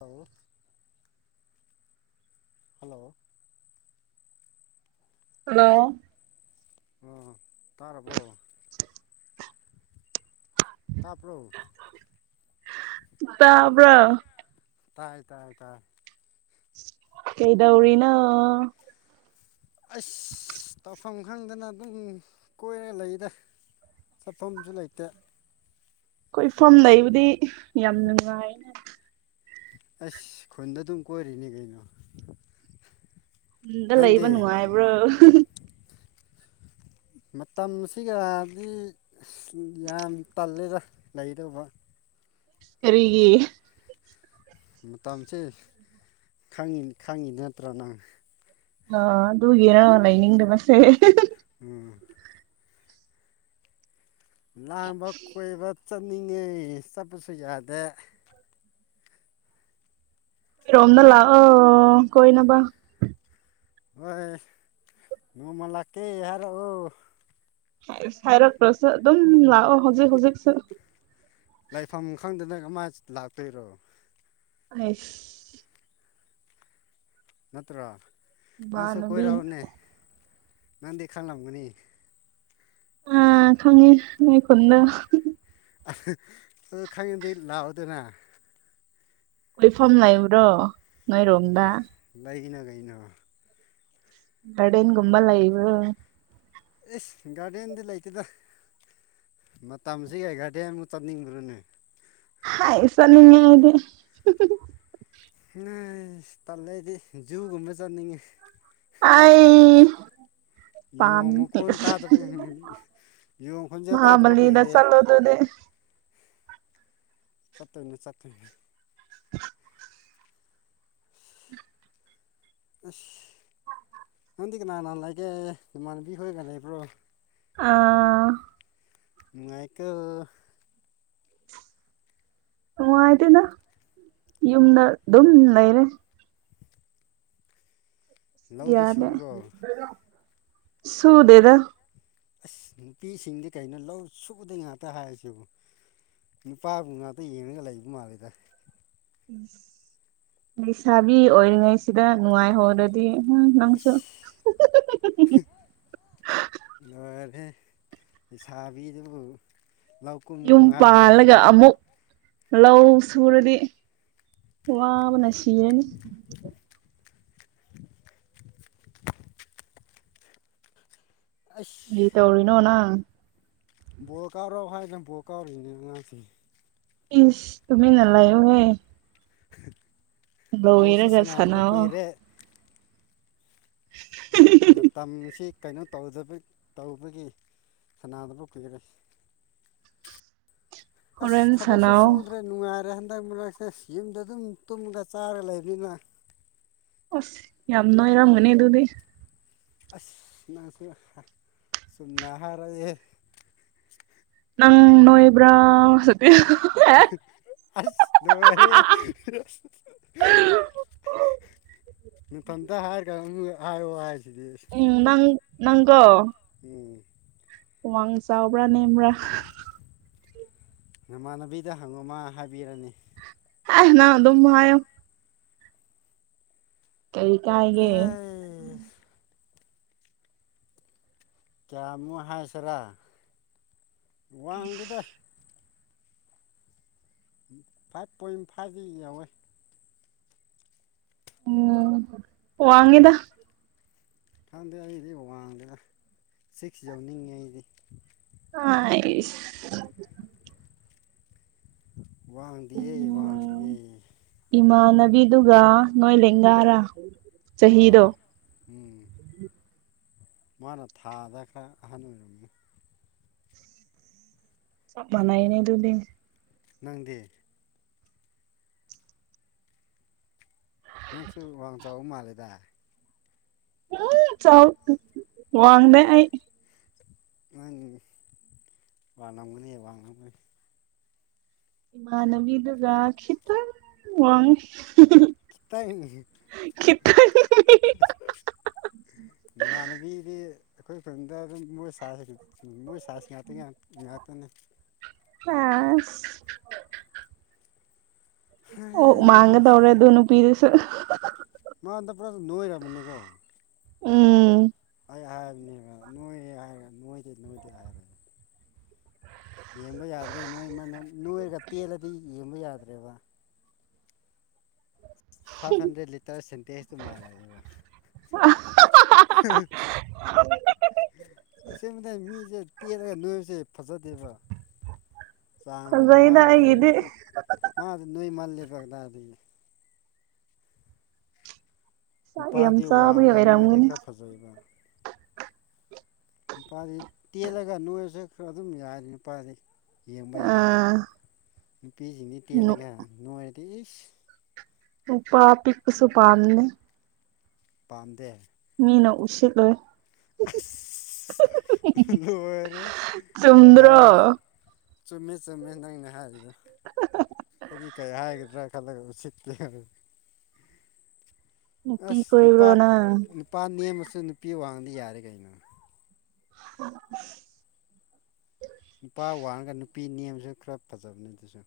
ꯑꯂꯣ hello hello ꯑꯣ ꯇꯥꯔꯕꯣ [unintelligible] ꯇꯥꯕ꯭ꯔꯣ ꯇꯥꯕ꯭ꯔꯣ ꯇꯥꯏ ꯇꯥꯏ ꯇꯥꯏ ꯀꯩꯗꯧꯔꯤꯅꯣ ꯑꯁ ꯇꯧꯐꯝ ꯈꯪꯗꯅ ꯑꯗꯨꯝ ꯀꯣꯏꯔ ꯂꯩꯗ ꯆꯠꯐꯝꯖꯨ ꯂꯩꯇꯦ ꯀꯣꯏꯐꯝ ꯂꯩꯕꯗꯤ ꯌꯥꯝ ꯅꯨꯡꯉꯥꯏꯅꯦ ꯑꯁ ꯈꯨꯟꯗ ꯑꯗꯨꯝ ꯀꯣꯏꯔꯤꯅꯦ ꯀꯩꯅꯣ ꯅꯨꯡꯗ ꯂꯩꯕ ꯅꯪꯗꯤ ꯅꯨꯡꯉꯥꯏꯕ꯭ꯔꯣ ꯃꯇꯝꯁꯤꯒꯗꯤ ꯌꯥꯝ ꯇꯜꯂꯦꯗ ꯂꯩꯗꯧꯕ ꯀꯔꯤꯒꯤ ꯃꯨꯇꯝꯆꯦ ꯈꯪꯉꯤꯟ ꯈꯪꯉꯤ ꯅꯠꯇ꯭ꯔꯣ ꯅꯪ ꯑꯥ ꯑꯗꯨꯒꯤꯔꯥ ꯂꯩꯅꯤꯡꯗꯕꯁꯦ ꯎꯝ ꯂꯥꯡꯕ ꯀꯣꯏꯕ ꯆꯠꯅꯤꯡꯉꯦ ꯆꯠꯄꯁꯨ ꯌꯥꯗꯦ ꯀꯤꯔꯣꯝꯗ ꯂꯥꯛꯑꯣ ꯀꯣꯏꯅꯕ ꯍꯣꯏ ꯅꯣꯡꯃ ꯂꯥꯛꯀꯦ ꯍꯥꯏꯔꯛꯑꯣ ꯍꯦꯁ ꯍꯥꯏꯔꯛꯇ꯭ꯔꯁꯨ ꯑꯗꯨꯝ ꯂꯥꯛꯑꯣ ꯍꯧꯖꯤꯛ ꯍꯧꯖꯤꯛꯁꯨ ꯂꯥꯏꯐꯝ ꯈꯪꯗꯅ ꯀꯃꯥꯏꯁ ꯂꯥꯛꯇꯣꯏꯔꯣ ꯑꯥꯏꯁ ꯅꯠꯇ꯭ꯔꯣ ꯅꯪꯁꯨ ꯏꯃꯥꯟꯅꯕꯤ ꯀꯣꯏꯔꯛꯎꯅꯦ ꯅꯪꯗꯤ ꯈꯪꯂꯝꯒꯅꯤ ꯑꯥ ꯈꯪꯉꯤ ꯅꯣꯏ ꯈꯨꯟꯗꯣ ꯑꯗꯨ ꯈꯪꯉꯤꯗꯤ ꯂꯥꯛꯎꯗꯅ ꯀꯣꯏꯐꯝ ꯂꯩꯕ꯭ꯔꯣ ꯅꯣꯏꯔꯣꯝꯗ ꯎꯝ ꯂꯩꯩꯅ ꯒꯩꯅꯣ ꯒꯥꯔꯗꯦꯟꯒꯨꯝꯕ ꯂꯩꯕ꯭ꯔꯣ ꯏꯁ ꯒꯥꯔꯗꯦꯟꯗꯤ ꯂꯩꯇꯦꯗ ꯃꯇꯝꯁꯤꯒꯩ ꯒꯥꯔꯗꯦꯟꯃꯨꯛ ꯆꯠꯅꯤꯡꯕ꯭ꯔꯣꯅꯦ ꯍꯥꯏꯁ ꯅꯤꯡꯉꯦꯦ ꯅꯣꯏ ꯇꯜꯂꯗꯤ ꯖꯨꯒꯨꯝꯕ ꯆꯠꯅꯤꯡꯉꯦ ꯑꯩ ꯄꯥꯝꯃꯤ ꯌꯃꯨꯈꯣꯟ ꯇꯥꯗ ꯌꯣꯡ ꯈꯣꯡꯖ ꯇꯥꯗꯕ ꯃꯍꯥꯕꯂꯤꯗ ꯀꯨꯏꯔꯦ ꯆꯠꯂꯣ ꯑꯗꯨꯗꯤ ꯆꯠꯠꯇꯣꯏꯅꯦ ꯆꯠꯇꯣꯏꯅꯦ [unintelligible] ꯑꯁ ꯅꯪꯗꯤ ꯀꯅꯥ ꯀꯅꯥꯥꯟ ꯂꯩꯒꯦ ꯏꯃꯥꯟꯅꯕꯤ ꯈꯣꯏꯒ ꯂꯩꯕ꯭ꯔꯣ ꯑ ꯅꯨꯡꯉꯥꯏꯀꯦ ꯎ ꯑꯥꯏꯇꯅ ꯌꯨꯝꯗ ꯝ ꯂꯩꯔꯦ ꯂꯧꯗꯤ ꯌꯥꯅꯦ ꯁꯨꯕ꯭ꯔꯣ ꯁꯨ ꯗꯦꯗ ꯑꯁ ꯅꯨꯄꯤꯁꯤꯡꯗꯤ ꯀꯩꯅꯣ ꯂꯧ ꯁꯨꯕꯗ ꯉꯥꯛꯇ ꯍꯥꯏꯔꯁꯤꯕꯨ ꯅꯨꯅꯤꯄꯥꯕꯨ ꯉꯥꯛꯇ ꯌꯦꯡꯉꯒ ꯂꯩꯕ ꯃꯥꯜꯂꯤꯦꯗ ꯂꯩꯁꯥꯕꯤ ꯑꯣꯏꯔꯤꯉꯩꯁꯤꯗ ꯅꯨꯡꯉꯥꯏꯍꯧꯗꯗꯤ ꯍ ꯂꯪꯁꯨꯣ ꯂꯣꯏꯔꯔꯦ ꯂꯩꯩꯁꯥꯕꯤꯗꯨꯕꯨ ꯂꯧ ꯌꯨꯝ ꯀꯨꯝꯒꯅꯨ ꯍꯥꯏꯕ ꯄꯥꯜꯂꯒ ꯂꯩꯕ꯭ꯔꯣꯅꯦ ꯑꯃꯨꯛ ꯂꯧ ꯁꯨꯔꯗꯤ ꯋꯥꯕꯅ ꯁꯤꯔꯅꯤ [unintelligible] ꯑꯁ ꯇꯧꯔꯤꯅꯣꯅ ꯕꯣꯔ ꯀꯥꯎꯔꯣꯚꯥꯏꯗ ꯕꯣꯔ ꯀꯥꯎꯔꯤꯅꯦ ꯑꯉꯥꯡꯁꯤ ꯏꯁ ꯇꯨꯃꯤ ꯅꯂꯥꯏꯣꯍꯦ ꯕꯨ ꯂꯣꯏꯔꯒ ꯁꯅꯗꯨꯕ ꯁꯥꯟꯅꯧ ꯀꯨꯏꯔꯦ ꯃꯇꯝꯁꯤ ꯀꯩꯅꯣ ꯇꯧ ꯇꯧꯕꯒꯤ ꯁꯅꯥꯗꯕ ꯀꯨꯏꯔꯦ [unintelligible] ꯑꯁ ꯊꯕꯛꯁꯨ ꯁꯥꯟꯅꯧ ꯁꯨꯗ꯭ꯔꯦ ꯅꯨꯡꯉꯥꯏꯔꯦ ꯍꯟꯗꯛ ꯃꯔꯛꯁꯦ ꯌꯨꯝꯗ ꯑꯗꯨꯝ ꯇꯨꯝꯃꯒ ꯆꯥꯔ ꯂꯩꯕꯅꯤꯅ ꯑꯁ ꯌꯥꯝꯅꯣ ꯏꯔꯣ ꯃꯅꯤ ꯑꯗꯨꯗꯤ ꯑꯁ ꯅꯪꯁꯨ ꯆꯨꯝꯅ ꯍꯥꯏꯔꯛꯑꯦ ꯅꯪ ꯅꯣꯏꯕ꯭ꯔꯥ ꯁꯀ ꯑꯁ ꯂꯕꯔꯦ ꯅꯤꯡꯊꯝꯇ ꯍꯥꯏꯔꯒ ꯑꯃꯨꯛ ꯍꯥꯏꯌꯑꯣ ꯍꯥꯏꯁꯤꯗꯤ ꯑꯁ ꯎꯝꯪ ꯅꯪꯒꯣ ꯎꯝ ꯎꯃꯥꯡ ꯆꯥꯎꯕ꯭ꯔꯥ ꯅꯦꯝꯕ꯭ꯔꯥ ꯅꯃꯥꯟꯅꯕꯤꯗ ꯍꯪꯉꯣꯃ ꯍꯥꯏꯕꯤꯔꯅꯤ ꯑꯦ ꯅ ꯑꯗꯨꯝꯌꯣ ꯇꯔꯤ ꯍ ꯀꯌꯥꯃꯣ ꯍꯥꯏꯁꯤꯔꯥ ꯋꯥꯡꯗꯦꯗ ꯎ ꯐꯥꯏꯚ ꯄꯣꯏꯟ ꯐꯥꯏꯚꯗꯤ ꯌꯥꯎꯋꯦ ꯎꯝ ꯋꯥꯉꯗ ꯈꯪꯗꯦ ꯑꯩꯗꯤ ꯋꯥꯡꯗꯅ ꯁꯤꯛꯁ ꯌꯧꯅꯤꯡꯉꯦ ꯑꯩꯗꯤ ꯑꯁ ꯋꯥꯡꯗꯤꯌꯦꯦ ꯎꯝ ꯋꯥꯡꯗꯤꯌꯦꯦ ꯏꯃꯥꯟꯅꯕꯤꯗꯨꯒ ꯅꯣꯏ ꯂꯦꯡꯒꯥꯔꯥ ꯆꯍꯤꯗꯣ ꯑꯥ ꯎꯝ ꯃꯥꯅ ꯊꯥꯗ ꯈꯔ ꯑꯍꯟ ꯑꯣꯏꯔꯝꯃꯦ ꯃꯅꯥ ꯌꯦꯅꯦ ꯑꯗꯨꯗꯤ ꯅꯪꯗꯤꯦ ꯅꯪꯁꯨ ꯋꯥꯡ ꯆꯥꯎ ꯃꯥꯜꯂꯦꯗ ꯎꯝ ꯆꯥꯎꯥꯎ ꯋꯥꯡꯗ ꯑꯩ ꯑꯪ ꯂꯃꯨ ꯍ ꯂꯥꯡꯅꯕ ꯏꯃꯥꯟꯅꯕꯤꯗꯨꯒ ꯈꯤꯇꯪ ꯋꯥꯡꯈꯤ ꯈꯤꯇꯪ ꯀꯇ ꯅꯃꯥꯟꯅꯕꯤꯗꯤ ꯑꯩꯈꯣꯏ ꯈꯨꯟꯗ ꯑꯗꯨꯝ ꯃꯣꯏ ꯁꯥꯁꯤ ꯃꯣꯏ ꯁꯥꯁꯤ ꯉꯥꯛꯇ ꯉꯥꯛꯇꯅꯤ [unintelligible] ꯑꯣ ꯃꯥꯡꯒ ꯍꯩꯍꯥ ꯇꯧꯔꯦ ꯑꯗꯨꯣꯅ ꯄꯤꯁ ꯃꯥ ꯑꯟ ꯄꯨꯔꯥ ꯅꯨꯍꯣꯏꯔꯃꯤꯅꯤꯀꯣ ꯎꯝ ꯑꯩ ꯍꯥꯏꯕꯅꯦꯕ ꯅꯣꯏꯔꯦ ꯍꯥꯏꯔꯒ ꯅꯣꯏꯗꯦ ꯅꯣꯏꯗꯦ ꯍꯥꯏꯕꯅꯤ꯫ ꯌꯦꯡꯕ ꯌꯥꯗ꯭ꯔꯦ ꯅꯣꯏꯃꯅ ꯅꯣꯏꯔꯒ ꯇꯦꯜꯂꯗꯤ ꯌꯦꯡꯕ ꯌꯥꯗ꯭ꯔꯦꯕ꯫ ꯐꯥꯏꯚ ꯍꯟꯗ꯭ꯔꯦꯠ ꯂꯤꯇꯔ ꯁꯦꯟꯇꯦꯖꯇꯨ ꯃꯥꯜꯂꯛꯑꯦꯕ꯫ ꯍꯥ ꯍꯥ ꯑꯁꯦꯡꯕꯅꯦ ꯃꯤꯖꯦ ꯇꯦꯜꯂꯒ ꯅꯣꯏꯕꯁꯦ ꯐꯖꯗꯦꯕ ꯆꯥꯡ ꯅꯥꯏ ꯐꯖꯩꯗ ꯃꯥꯥꯡꯗꯤ ꯎ ꯑꯩꯒꯤꯗꯤ ꯎꯝ ꯃꯥꯗꯤ ꯅꯣꯏꯃꯜꯂꯦꯕ ꯗꯥꯥ ꯗꯤ ꯆꯥꯛ ꯌꯥꯝ ꯅꯨꯄꯥꯗꯤ ꯆꯥꯕꯒꯤ ꯋꯥꯡꯔꯒ ꯅꯣꯏꯗꯤ ꯑꯣꯏꯔꯝꯒꯅꯤ ꯈꯔ ꯐꯖꯩꯕ꯫ ꯅꯨꯄꯥꯗꯤ ꯇꯦꯜꯂꯒ ꯅꯣꯏꯔꯁꯨ ꯈꯔ ꯑꯗꯨꯝ ꯌꯥꯔꯤ ꯅꯨꯄꯥꯗꯤ ꯌꯦꯡꯕ ꯌꯥꯏꯗ꯫ ꯑꯥ ꯅꯨꯄꯤ ꯖꯤꯅꯤ ꯇꯦꯂꯒ ꯅꯣꯏꯔꯗꯤ ꯏꯁ ꯅꯨꯄꯥ ꯄꯤꯛꯄꯁꯨ ꯄꯥꯝꯅꯤ꯫ ꯄꯥꯝꯗꯦ ꯃꯤꯅ ꯎꯁꯤꯠꯂꯣꯏ ꯍꯤ ꯍꯤ ꯁ ꯎꯝꯍꯨꯝ ꯂꯣꯏꯔꯦꯍꯦ ꯀꯩ ꯆꯨꯝꯗ꯭ꯔꯣ ꯍꯥꯏ ꯆꯨꯝꯃꯦ ꯆꯨꯝꯃꯦ ꯅꯪꯅ ꯍꯥꯏꯔꯤꯗꯣ ꯍꯥ ꯍꯥ ꯍꯥ ꯍꯥ ꯑꯩꯗꯤ ꯀꯩ ꯍꯥꯏꯒꯗ꯭ꯔꯥ ꯈꯜꯂꯒ ꯎꯁꯤꯠꯇꯦ ꯅꯨꯄꯤ ꯑꯁ ꯅꯨꯄꯥ ꯀꯣꯏꯕ꯭ꯔꯣ ꯅꯪ ꯅꯨꯄꯥ ꯅꯦꯝꯃꯁꯨ ꯅꯨꯄꯤ ꯋꯥꯡꯉꯗꯤ ꯌꯥꯔꯦ ꯀꯩꯅꯣ꯫ [unintelligible] ꯅꯨꯄꯥ ꯋꯥꯉꯒ ꯅꯨꯄꯤ ꯅꯦꯝꯖꯨ ꯈꯔ ꯐꯖꯕꯅꯤ ꯑꯗꯨꯁꯨ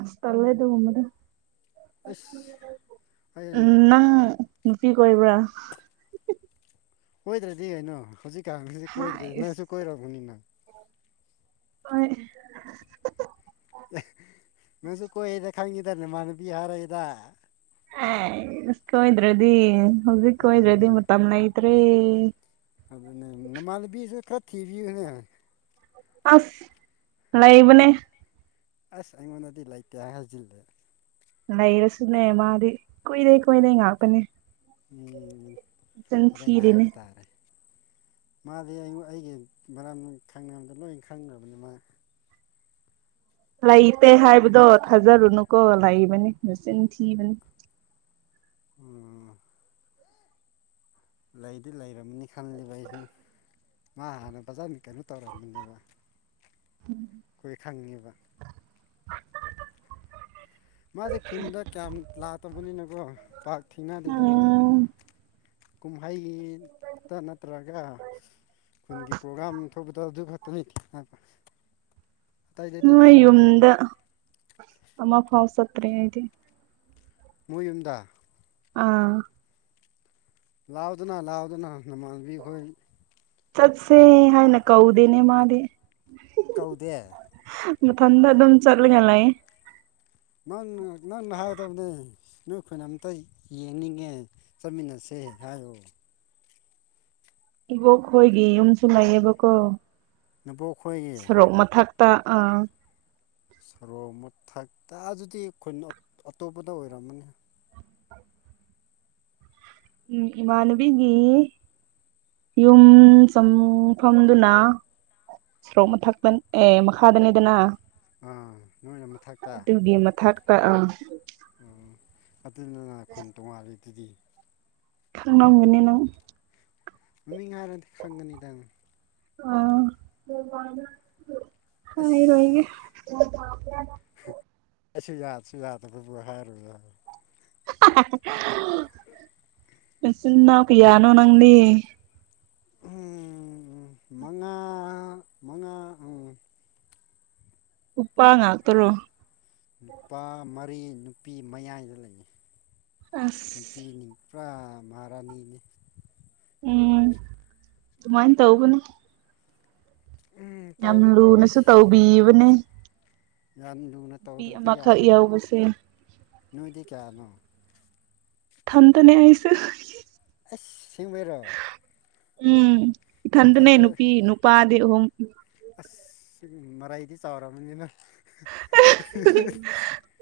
ꯑꯁ ꯇꯜꯂꯦ ꯑꯗꯨꯒꯨꯝꯕꯗꯨ꯫ ꯑꯁ ꯍꯌꯦꯡ ꯎꯝ ꯅꯪ ꯅꯨꯄꯤ ꯀꯣꯏꯕꯔꯥ ꯀꯣꯏꯗ꯭ꯔꯗꯤ ꯀꯩꯅꯣ ꯍꯧꯖꯤꯛꯀꯥꯟꯁꯤꯗꯤ ꯀꯣꯏꯗ꯭ꯔꯗꯤ ꯅꯪꯁꯨ ꯍꯥꯏꯁ ꯀꯣꯏꯔꯝꯒꯅꯤ ꯅꯪ ꯑꯣꯏ ꯑ ꯅꯪꯁꯨ ꯀꯣꯏꯗ ꯈꯪꯉꯤꯗꯅꯦ ꯅꯃꯥꯅꯕꯤ ꯍꯥꯏꯔꯛ ꯏꯗ ꯑꯥꯏꯁ ꯀꯣꯏꯗ꯭ꯔꯗꯤ ꯍꯧꯖꯤꯛ ꯀꯣꯏꯗ꯭ꯔꯗꯤ ꯑꯗꯨꯅꯦ ꯃꯇꯝ ꯂꯩꯇꯔ꯭ꯦ꯫ ꯑꯗꯨꯅꯦ ꯅꯃꯥꯟꯅꯕꯤꯁꯨ ꯈꯔ ꯊꯤꯕꯤꯌꯨꯅꯦ꯫ ꯑꯁ ꯂꯩꯕꯅꯦ꯫ ꯑꯁ ꯑꯩꯥꯉꯣꯟꯗꯤ ꯂꯩꯇꯦ ꯍꯥꯏꯖꯤꯜꯂꯦ꯫ ꯂꯩꯔꯁꯨꯅꯦ ꯃꯥꯗꯤ ꯀꯨꯏꯔꯦ ꯀꯣꯢꯅꯩ ꯉꯥꯛꯇꯅꯤ꯫ ꯎꯝ ꯍꯣꯔꯦꯟ ꯊꯤꯔꯤꯅꯦ ꯍꯥꯏꯕ ꯇꯥꯔꯦ ꯃꯥꯗꯤ ꯑꯩꯉꯣ ꯑꯩꯒꯤ ꯃꯔꯝ ꯈꯪꯅꯕꯗ ꯂꯣꯏ ꯈꯪꯒꯔꯕꯅꯤ ꯃꯥ ꯂꯩꯇꯦ ꯍꯥꯏꯕꯗꯣ ꯊꯥꯖꯔꯨꯅꯨꯀꯣ ꯂꯩꯕꯅꯤ ꯃꯆꯤꯟ ꯊꯤꯕꯅꯤ꯫ ꯎꯝ ꯂꯩꯗꯤ ꯂꯩꯔꯝꯅꯤ ꯈꯜꯂꯤꯕ ꯑꯩꯁꯨ ꯃꯥ ꯍꯥꯟꯅ ꯐꯖꯅꯤ ꯀꯩꯅꯣ ꯇꯧꯔꯝꯕꯅꯦꯕ ꯑꯈꯣꯏ ꯈꯪꯉꯦꯕ ꯃꯥꯖꯦ ꯈꯨꯟꯗ ꯀꯌꯥꯝ ꯂꯥꯛꯇꯕꯅꯤꯅꯀꯣ ꯄꯥꯛ ꯊꯦꯡꯅꯗꯦꯗ ꯑꯈꯣꯏ ꯎꯝ ꯀꯨꯝꯍꯩꯇ ꯅꯠꯇ꯭ꯔꯒ ꯈꯨꯟꯒꯤ ꯄ꯭ꯔꯣꯒꯥ꯭ꯔꯥꯝ ꯊꯣꯛꯄꯗꯣ ꯑꯗꯨ ꯈꯛꯇꯅꯤ ꯊꯦꯅ ꯎꯝ ꯃꯣꯏꯌꯨꯝꯗ ꯑꯃꯐꯥꯎ ꯆꯇꯔꯤ ꯍꯥꯏꯗꯤ ꯃꯣꯏ ꯌꯨꯝꯗ ꯑꯥ ꯂꯥꯎꯗꯅ ꯂꯥꯎꯗꯅ ꯅꯃꯥꯟꯅꯕꯤ ꯈꯣꯏ ꯆꯠꯁꯦ ꯍꯥꯏꯅ ꯀꯧꯗꯦꯅꯦ ꯃꯥꯗꯤ ꯀꯧꯗꯦ ꯃꯊꯟꯗ ꯑꯗꯨꯝ ꯆꯠꯂꯒ ꯂꯩꯇꯦ ꯅꯪꯅ ꯅꯪꯅ ꯍꯥꯏꯒꯗꯕꯅꯦ ꯅꯣꯏ ꯈꯨꯟ ꯑꯝꯇ ꯌꯦꯡꯅꯤꯡꯉꯦ ꯆꯠꯃꯤꯟꯅꯁꯦ ꯍꯥꯏꯌꯣ ꯏꯕꯣꯛ ꯈꯣꯏꯒꯤ ꯌꯨꯝꯁꯨ ꯂꯩꯌꯦꯕꯀꯣ ꯅꯕꯣꯛ ꯈꯣꯏꯒꯤ ꯁꯣꯔꯣꯛ ꯃꯊꯛ ꯑꯥ ꯁꯣꯔꯣꯡ ꯃꯊꯛꯇ ꯑꯗꯨꯗꯤ ꯑꯩꯈꯣꯏꯅ ꯑꯇꯣꯞꯄꯗ ꯑꯣꯏꯔꯝꯃꯅꯤ ꯎꯝ ꯏꯃꯥꯟꯅꯕꯤꯒꯤ ꯌꯨꯝ ꯆꯪꯐꯝꯗꯨꯅ ꯑꯃ ꯊꯥꯛꯄꯟ ꯑꯦ ꯃꯈꯥꯗꯅꯤꯗꯅ ꯑꯥ ꯅꯣꯏ ꯑꯗꯨꯒꯤ ꯃꯊꯛꯇ ꯑꯥ ꯑꯣ ꯑꯗꯨꯗꯨꯅ ꯈꯨꯟ ꯇꯣꯉꯥꯜꯂꯤꯗꯨꯗꯤ ꯈꯪꯅꯅꯕ ꯃꯅꯨꯡꯅꯤ ꯅꯪ ꯃꯃꯤꯡ ꯍꯥꯏꯔꯗꯤ ꯈꯪꯒꯅꯤꯗꯪ ꯑ ꯑꯁ ꯍꯥꯏꯔꯣꯏ ꯑꯩꯁꯨ ꯌꯥꯗꯁꯨ ꯌꯥꯗꯕꯕꯨ ꯍꯥꯏꯔꯨ [unintelligible] [unintelligible] ꯃꯆꯤꯟ ꯅꯅꯥꯎ ꯀꯌꯥꯅꯣ ꯅꯪꯗꯤ ꯎꯝ ꯎꯝ ꯃꯉꯥ ꯃꯉꯥ ꯎꯝ ꯅꯨꯄꯥ ꯉꯥꯛꯇꯔꯣ ꯅꯨꯄꯥ ꯃꯔꯤ ꯅꯨꯄꯤ ꯃꯌꯥꯏꯗ ꯂꯩꯅꯩ ꯑꯁ ꯄꯤꯅꯤ ꯄꯔꯥ ꯃꯔꯥꯅꯤꯅꯦ ꯎꯝ ꯑꯗꯨꯃꯥꯏꯅ ꯇꯧꯕꯅꯦ ꯎꯝ ꯌꯥꯝ ꯇꯧꯗꯤ ꯇꯧꯋꯦ ꯂꯨꯅꯁꯨ ꯇꯧꯕꯤꯕꯅꯦ ꯌꯥꯝ ꯂꯨꯅ ꯅꯨꯄꯤ ꯇꯧꯗ꯭ꯔꯗꯤ ꯑꯃꯈꯛ ꯌꯥꯗ꯭ꯔꯦꯕ ꯌꯥꯎꯕꯁꯦ ꯅꯣꯏꯗꯤ ꯀꯌꯥꯅꯣ ꯊꯥꯟꯗꯣꯅꯦ ꯍꯥꯏꯁꯦ ꯑꯦ ꯑꯁꯦꯡꯕꯩꯔꯣ ꯎꯝ ꯏꯊꯟꯗꯅꯦ ꯅꯨꯄꯤ ꯅꯨꯄꯥꯗꯤ ꯑꯍꯨꯝ ꯑꯁ ꯃꯔꯥꯏꯗꯤ ꯆꯥꯎꯔꯕꯔꯕꯅꯤꯅ [unintelligible]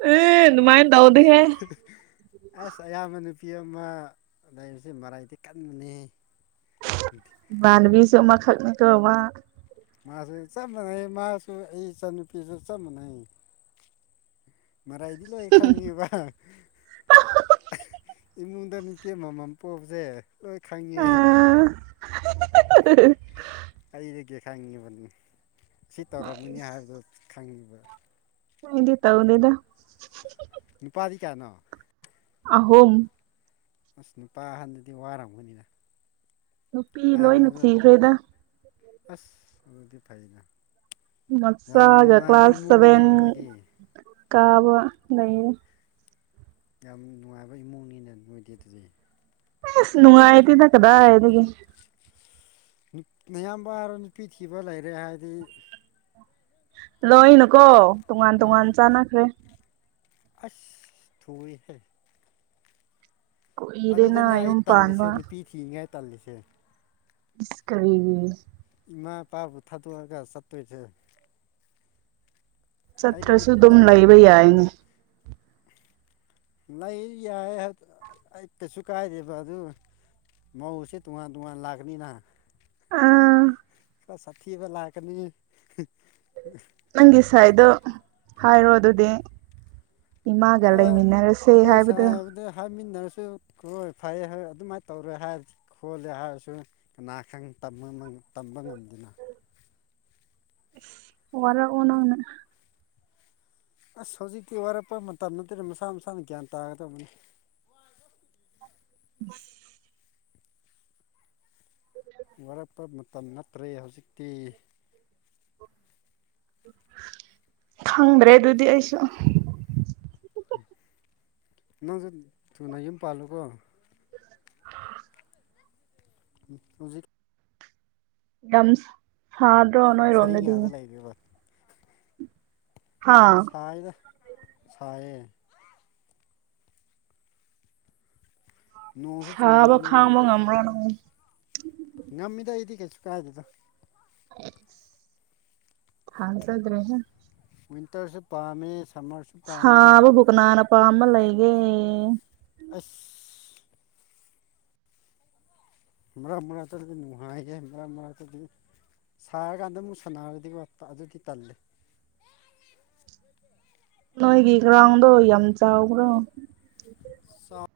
ꯑꯦ ꯑꯗꯨꯃꯥꯏꯅ ꯇꯧꯗꯦꯍꯦ ꯑꯁ ꯑꯌꯥꯝꯕ ꯅꯨꯄꯤ ꯑꯃ ꯂꯩꯔꯤꯁꯦ ꯃꯔꯥꯏꯗꯤ ꯀꯟꯕꯅꯤ ꯎꯝ ꯏꯃꯥꯟꯕꯤꯁꯨ ꯑꯃ ꯈꯛ ꯃꯥꯁꯨ ꯆꯞ ꯃꯥꯟꯅꯩ ꯃꯥꯁꯨ ꯑꯩ ꯏꯆꯟꯅꯨꯄꯤꯁꯨ ꯆꯞ ꯃꯥꯟꯅꯩ ꯃꯔꯥ ꯏꯗꯤ ꯂꯩꯥꯏ ꯈꯪꯕ ꯏꯃꯨꯟꯗꯔ ꯑꯃꯃꯝ ꯄꯣꯕꯁꯦ ꯂꯣꯏ ꯈꯪꯉꯦ ꯑꯩ ꯑꯥ ꯑꯩꯗꯒꯤ ꯈꯪꯉꯤꯕꯅꯤ ꯁꯤ ꯇꯧꯔꯝꯒꯅꯤ ꯍꯥꯏꯕꯗꯣ ꯈꯪꯉꯤꯕ ꯑꯩꯗꯤ ꯇꯧꯗꯦꯗ ꯅꯨꯄꯥꯗꯤ ꯀꯌꯥꯅꯣ ꯑꯍꯨꯝ ꯑꯁ ꯅꯨꯄꯥ ꯑꯍꯟꯗꯗꯤ ꯋꯥꯔꯝꯒꯅꯤꯅ ꯅꯨꯄꯤ ꯂꯣꯏꯅ ꯑꯌꯥꯝꯕꯗ ꯊꯤꯈ꯭ꯔꯦꯗ ꯑꯁ ꯑꯗꯨꯗꯤ ꯐꯩꯅ ꯌꯥꯝ ꯃꯆꯥꯒ ꯅꯨꯡꯉꯥꯏꯕ ꯀ꯭ꯂꯥꯁ ꯁꯚꯦꯟ ꯏꯃꯨꯡꯅꯤꯅꯦ ꯅꯣꯏꯗꯤ ꯀꯥꯕ ꯂꯩ ꯌꯥꯝ ꯅꯨꯡꯉꯥꯏꯕ ꯏꯃꯨꯡꯅꯤꯅ ꯅꯣꯏꯗꯤ ꯑꯗꯨꯗꯤ ꯑꯁ ꯅꯨꯡꯉꯥꯏꯇꯦꯗ ꯀꯗꯥꯏꯗꯩꯅꯣ ꯑꯌꯥꯝꯕ ꯍꯥꯏꯔ ꯅꯨꯄꯤ ꯊꯤꯕ ꯂꯩꯔꯦ ꯍꯥꯏꯗꯤ ꯂꯅꯨꯀꯣ ꯇꯣꯉꯥꯟ ꯇꯣꯉꯥꯟ ꯑꯥ ꯆꯥꯟꯅꯈ꯭ꯔꯦ ꯑꯁ ꯊꯏꯍꯦ ꯀꯨꯏꯔꯦꯅ ꯑꯗꯨꯗꯅꯦ ꯑꯩ ꯌꯨꯝ ꯇꯜꯂꯤꯁꯦ ꯄꯥꯟꯕ ꯅꯨꯄꯤ ꯊꯤꯔꯤꯉꯥꯏ ꯇꯜꯂꯤꯁꯦ ꯏꯁ ꯀꯔꯤꯒꯤ ꯏꯃꯥ ꯏꯄꯥꯕꯨ ꯊꯥꯗꯣꯛꯑꯒ ꯆꯠꯇꯣꯏꯁꯦ ꯑꯩꯗꯤ ꯆꯠꯇ꯭ꯔꯁꯨ ꯑꯗꯨꯝ ꯂꯩꯕ ꯌꯥꯏꯅꯦ ꯂꯩ ꯌꯥꯏ ꯑꯩ ꯀꯩꯁꯨ ꯀꯥꯏꯗꯦꯕ ꯑꯗꯨ ꯃꯧ ꯁꯦ ꯇꯨꯉꯥꯟ ꯇꯨꯉꯥꯟ ꯂꯥꯛꯀꯅꯤꯅ ꯑꯥ ꯈꯔ ꯁꯥꯊꯤꯕ ꯂꯥꯛꯀꯅꯤ ꯅꯪꯒꯤ ꯈꯔ ꯁꯥꯏꯗꯣ ꯍꯥꯏꯔꯣ ꯑꯗꯨꯗꯤ ꯏꯃꯥꯒ ꯍꯣꯏ ꯂꯩꯃꯤꯟꯅꯔꯁꯦ ꯑꯈꯣꯏ ꯍꯥꯏꯕꯗꯣ ꯁꯥꯏꯕꯨꯗꯤ ꯍꯥꯏꯃꯤꯟꯅꯔꯁꯨ ꯍꯣꯏ ꯐꯩ ꯍꯥꯏꯔ ꯑꯗꯨꯃꯥꯏꯅ ꯇꯧꯔꯦ ꯍꯥꯏꯔꯗꯤ ꯈꯣꯠꯂꯦ ꯍꯥꯏꯔꯁꯨ ꯀꯅꯥ ꯈꯪ ꯇꯝꯕ ꯇꯝꯕ ꯉꯝꯗꯅ ꯋꯥꯔꯛꯑꯣ ꯅꯪꯅ ꯑꯁ ꯍꯧꯖꯤꯛꯇꯤ ꯋꯥꯔꯛꯄ ꯃꯇꯝ ꯅꯠꯇꯦꯗ ꯃꯁꯥ ꯃꯁꯥꯅ ꯒ꯭ꯌꯥꯟ ꯇꯥꯒꯗꯕꯅꯤ ꯎꯝ [unintelligible] ꯋꯥꯔꯛꯄ ꯃꯇꯝ ꯅꯠꯇ꯭ꯔꯦ ꯍꯧꯖꯤꯛꯇꯤ ꯈꯪꯗ꯭ꯔꯦ ꯑꯗꯨꯗꯤ ꯑꯩꯁꯨ ꯅꯪꯁꯨ ꯊꯨꯅ ꯌꯨꯝ ꯄꯥꯜꯂꯨꯀꯣ ꯎꯝ ꯍꯧꯖꯤꯛ ꯌꯥꯝ ꯁꯥꯗ꯭ꯔꯣ ꯅꯣꯏꯔꯣꯝꯗꯗꯤ [inaudible] ꯍꯥ ꯁꯥꯏꯗ ꯁꯥꯏꯌꯦ ꯅꯣꯡꯁꯨ ꯁꯥꯕ ꯆꯨꯗꯕꯅꯤꯅ ꯈꯥꯡꯕ ꯉꯝ꯭ꯔꯣ ꯅꯪ ꯉꯝꯃꯤꯗ ꯑꯩꯗꯤ ꯀꯩꯁꯨ ꯀꯥꯏꯗꯦꯗꯥ ꯊꯥꯖꯗ꯭ꯔꯦꯗ ꯋꯤꯟꯇꯔꯁꯨ ꯄꯥꯝꯃꯦ ꯁꯃꯔꯁꯨ ꯁꯥꯕꯕꯨ ꯀꯅꯥꯅ ꯄꯥꯝꯕ ꯂꯩꯒꯦ ꯑꯁ ꯃꯔꯛ ꯃꯔꯛꯇꯗꯤ ꯅꯨꯡꯉꯥꯏꯌꯦ ꯃꯔꯛ ꯃꯔꯛꯇꯗꯤ ꯁꯥꯔꯀꯥꯟꯗ ꯑꯃꯨꯛ ꯁꯥꯟꯅꯔꯗꯤꯀꯣ ꯑꯗꯨꯒꯤ ꯇꯥꯜꯂꯦ ꯅꯣꯏꯒꯤ ꯒꯔꯧꯟꯗꯣ ꯌꯥꯝ ꯆꯥꯎꯕ꯭ꯔꯣ ꯆꯥꯎ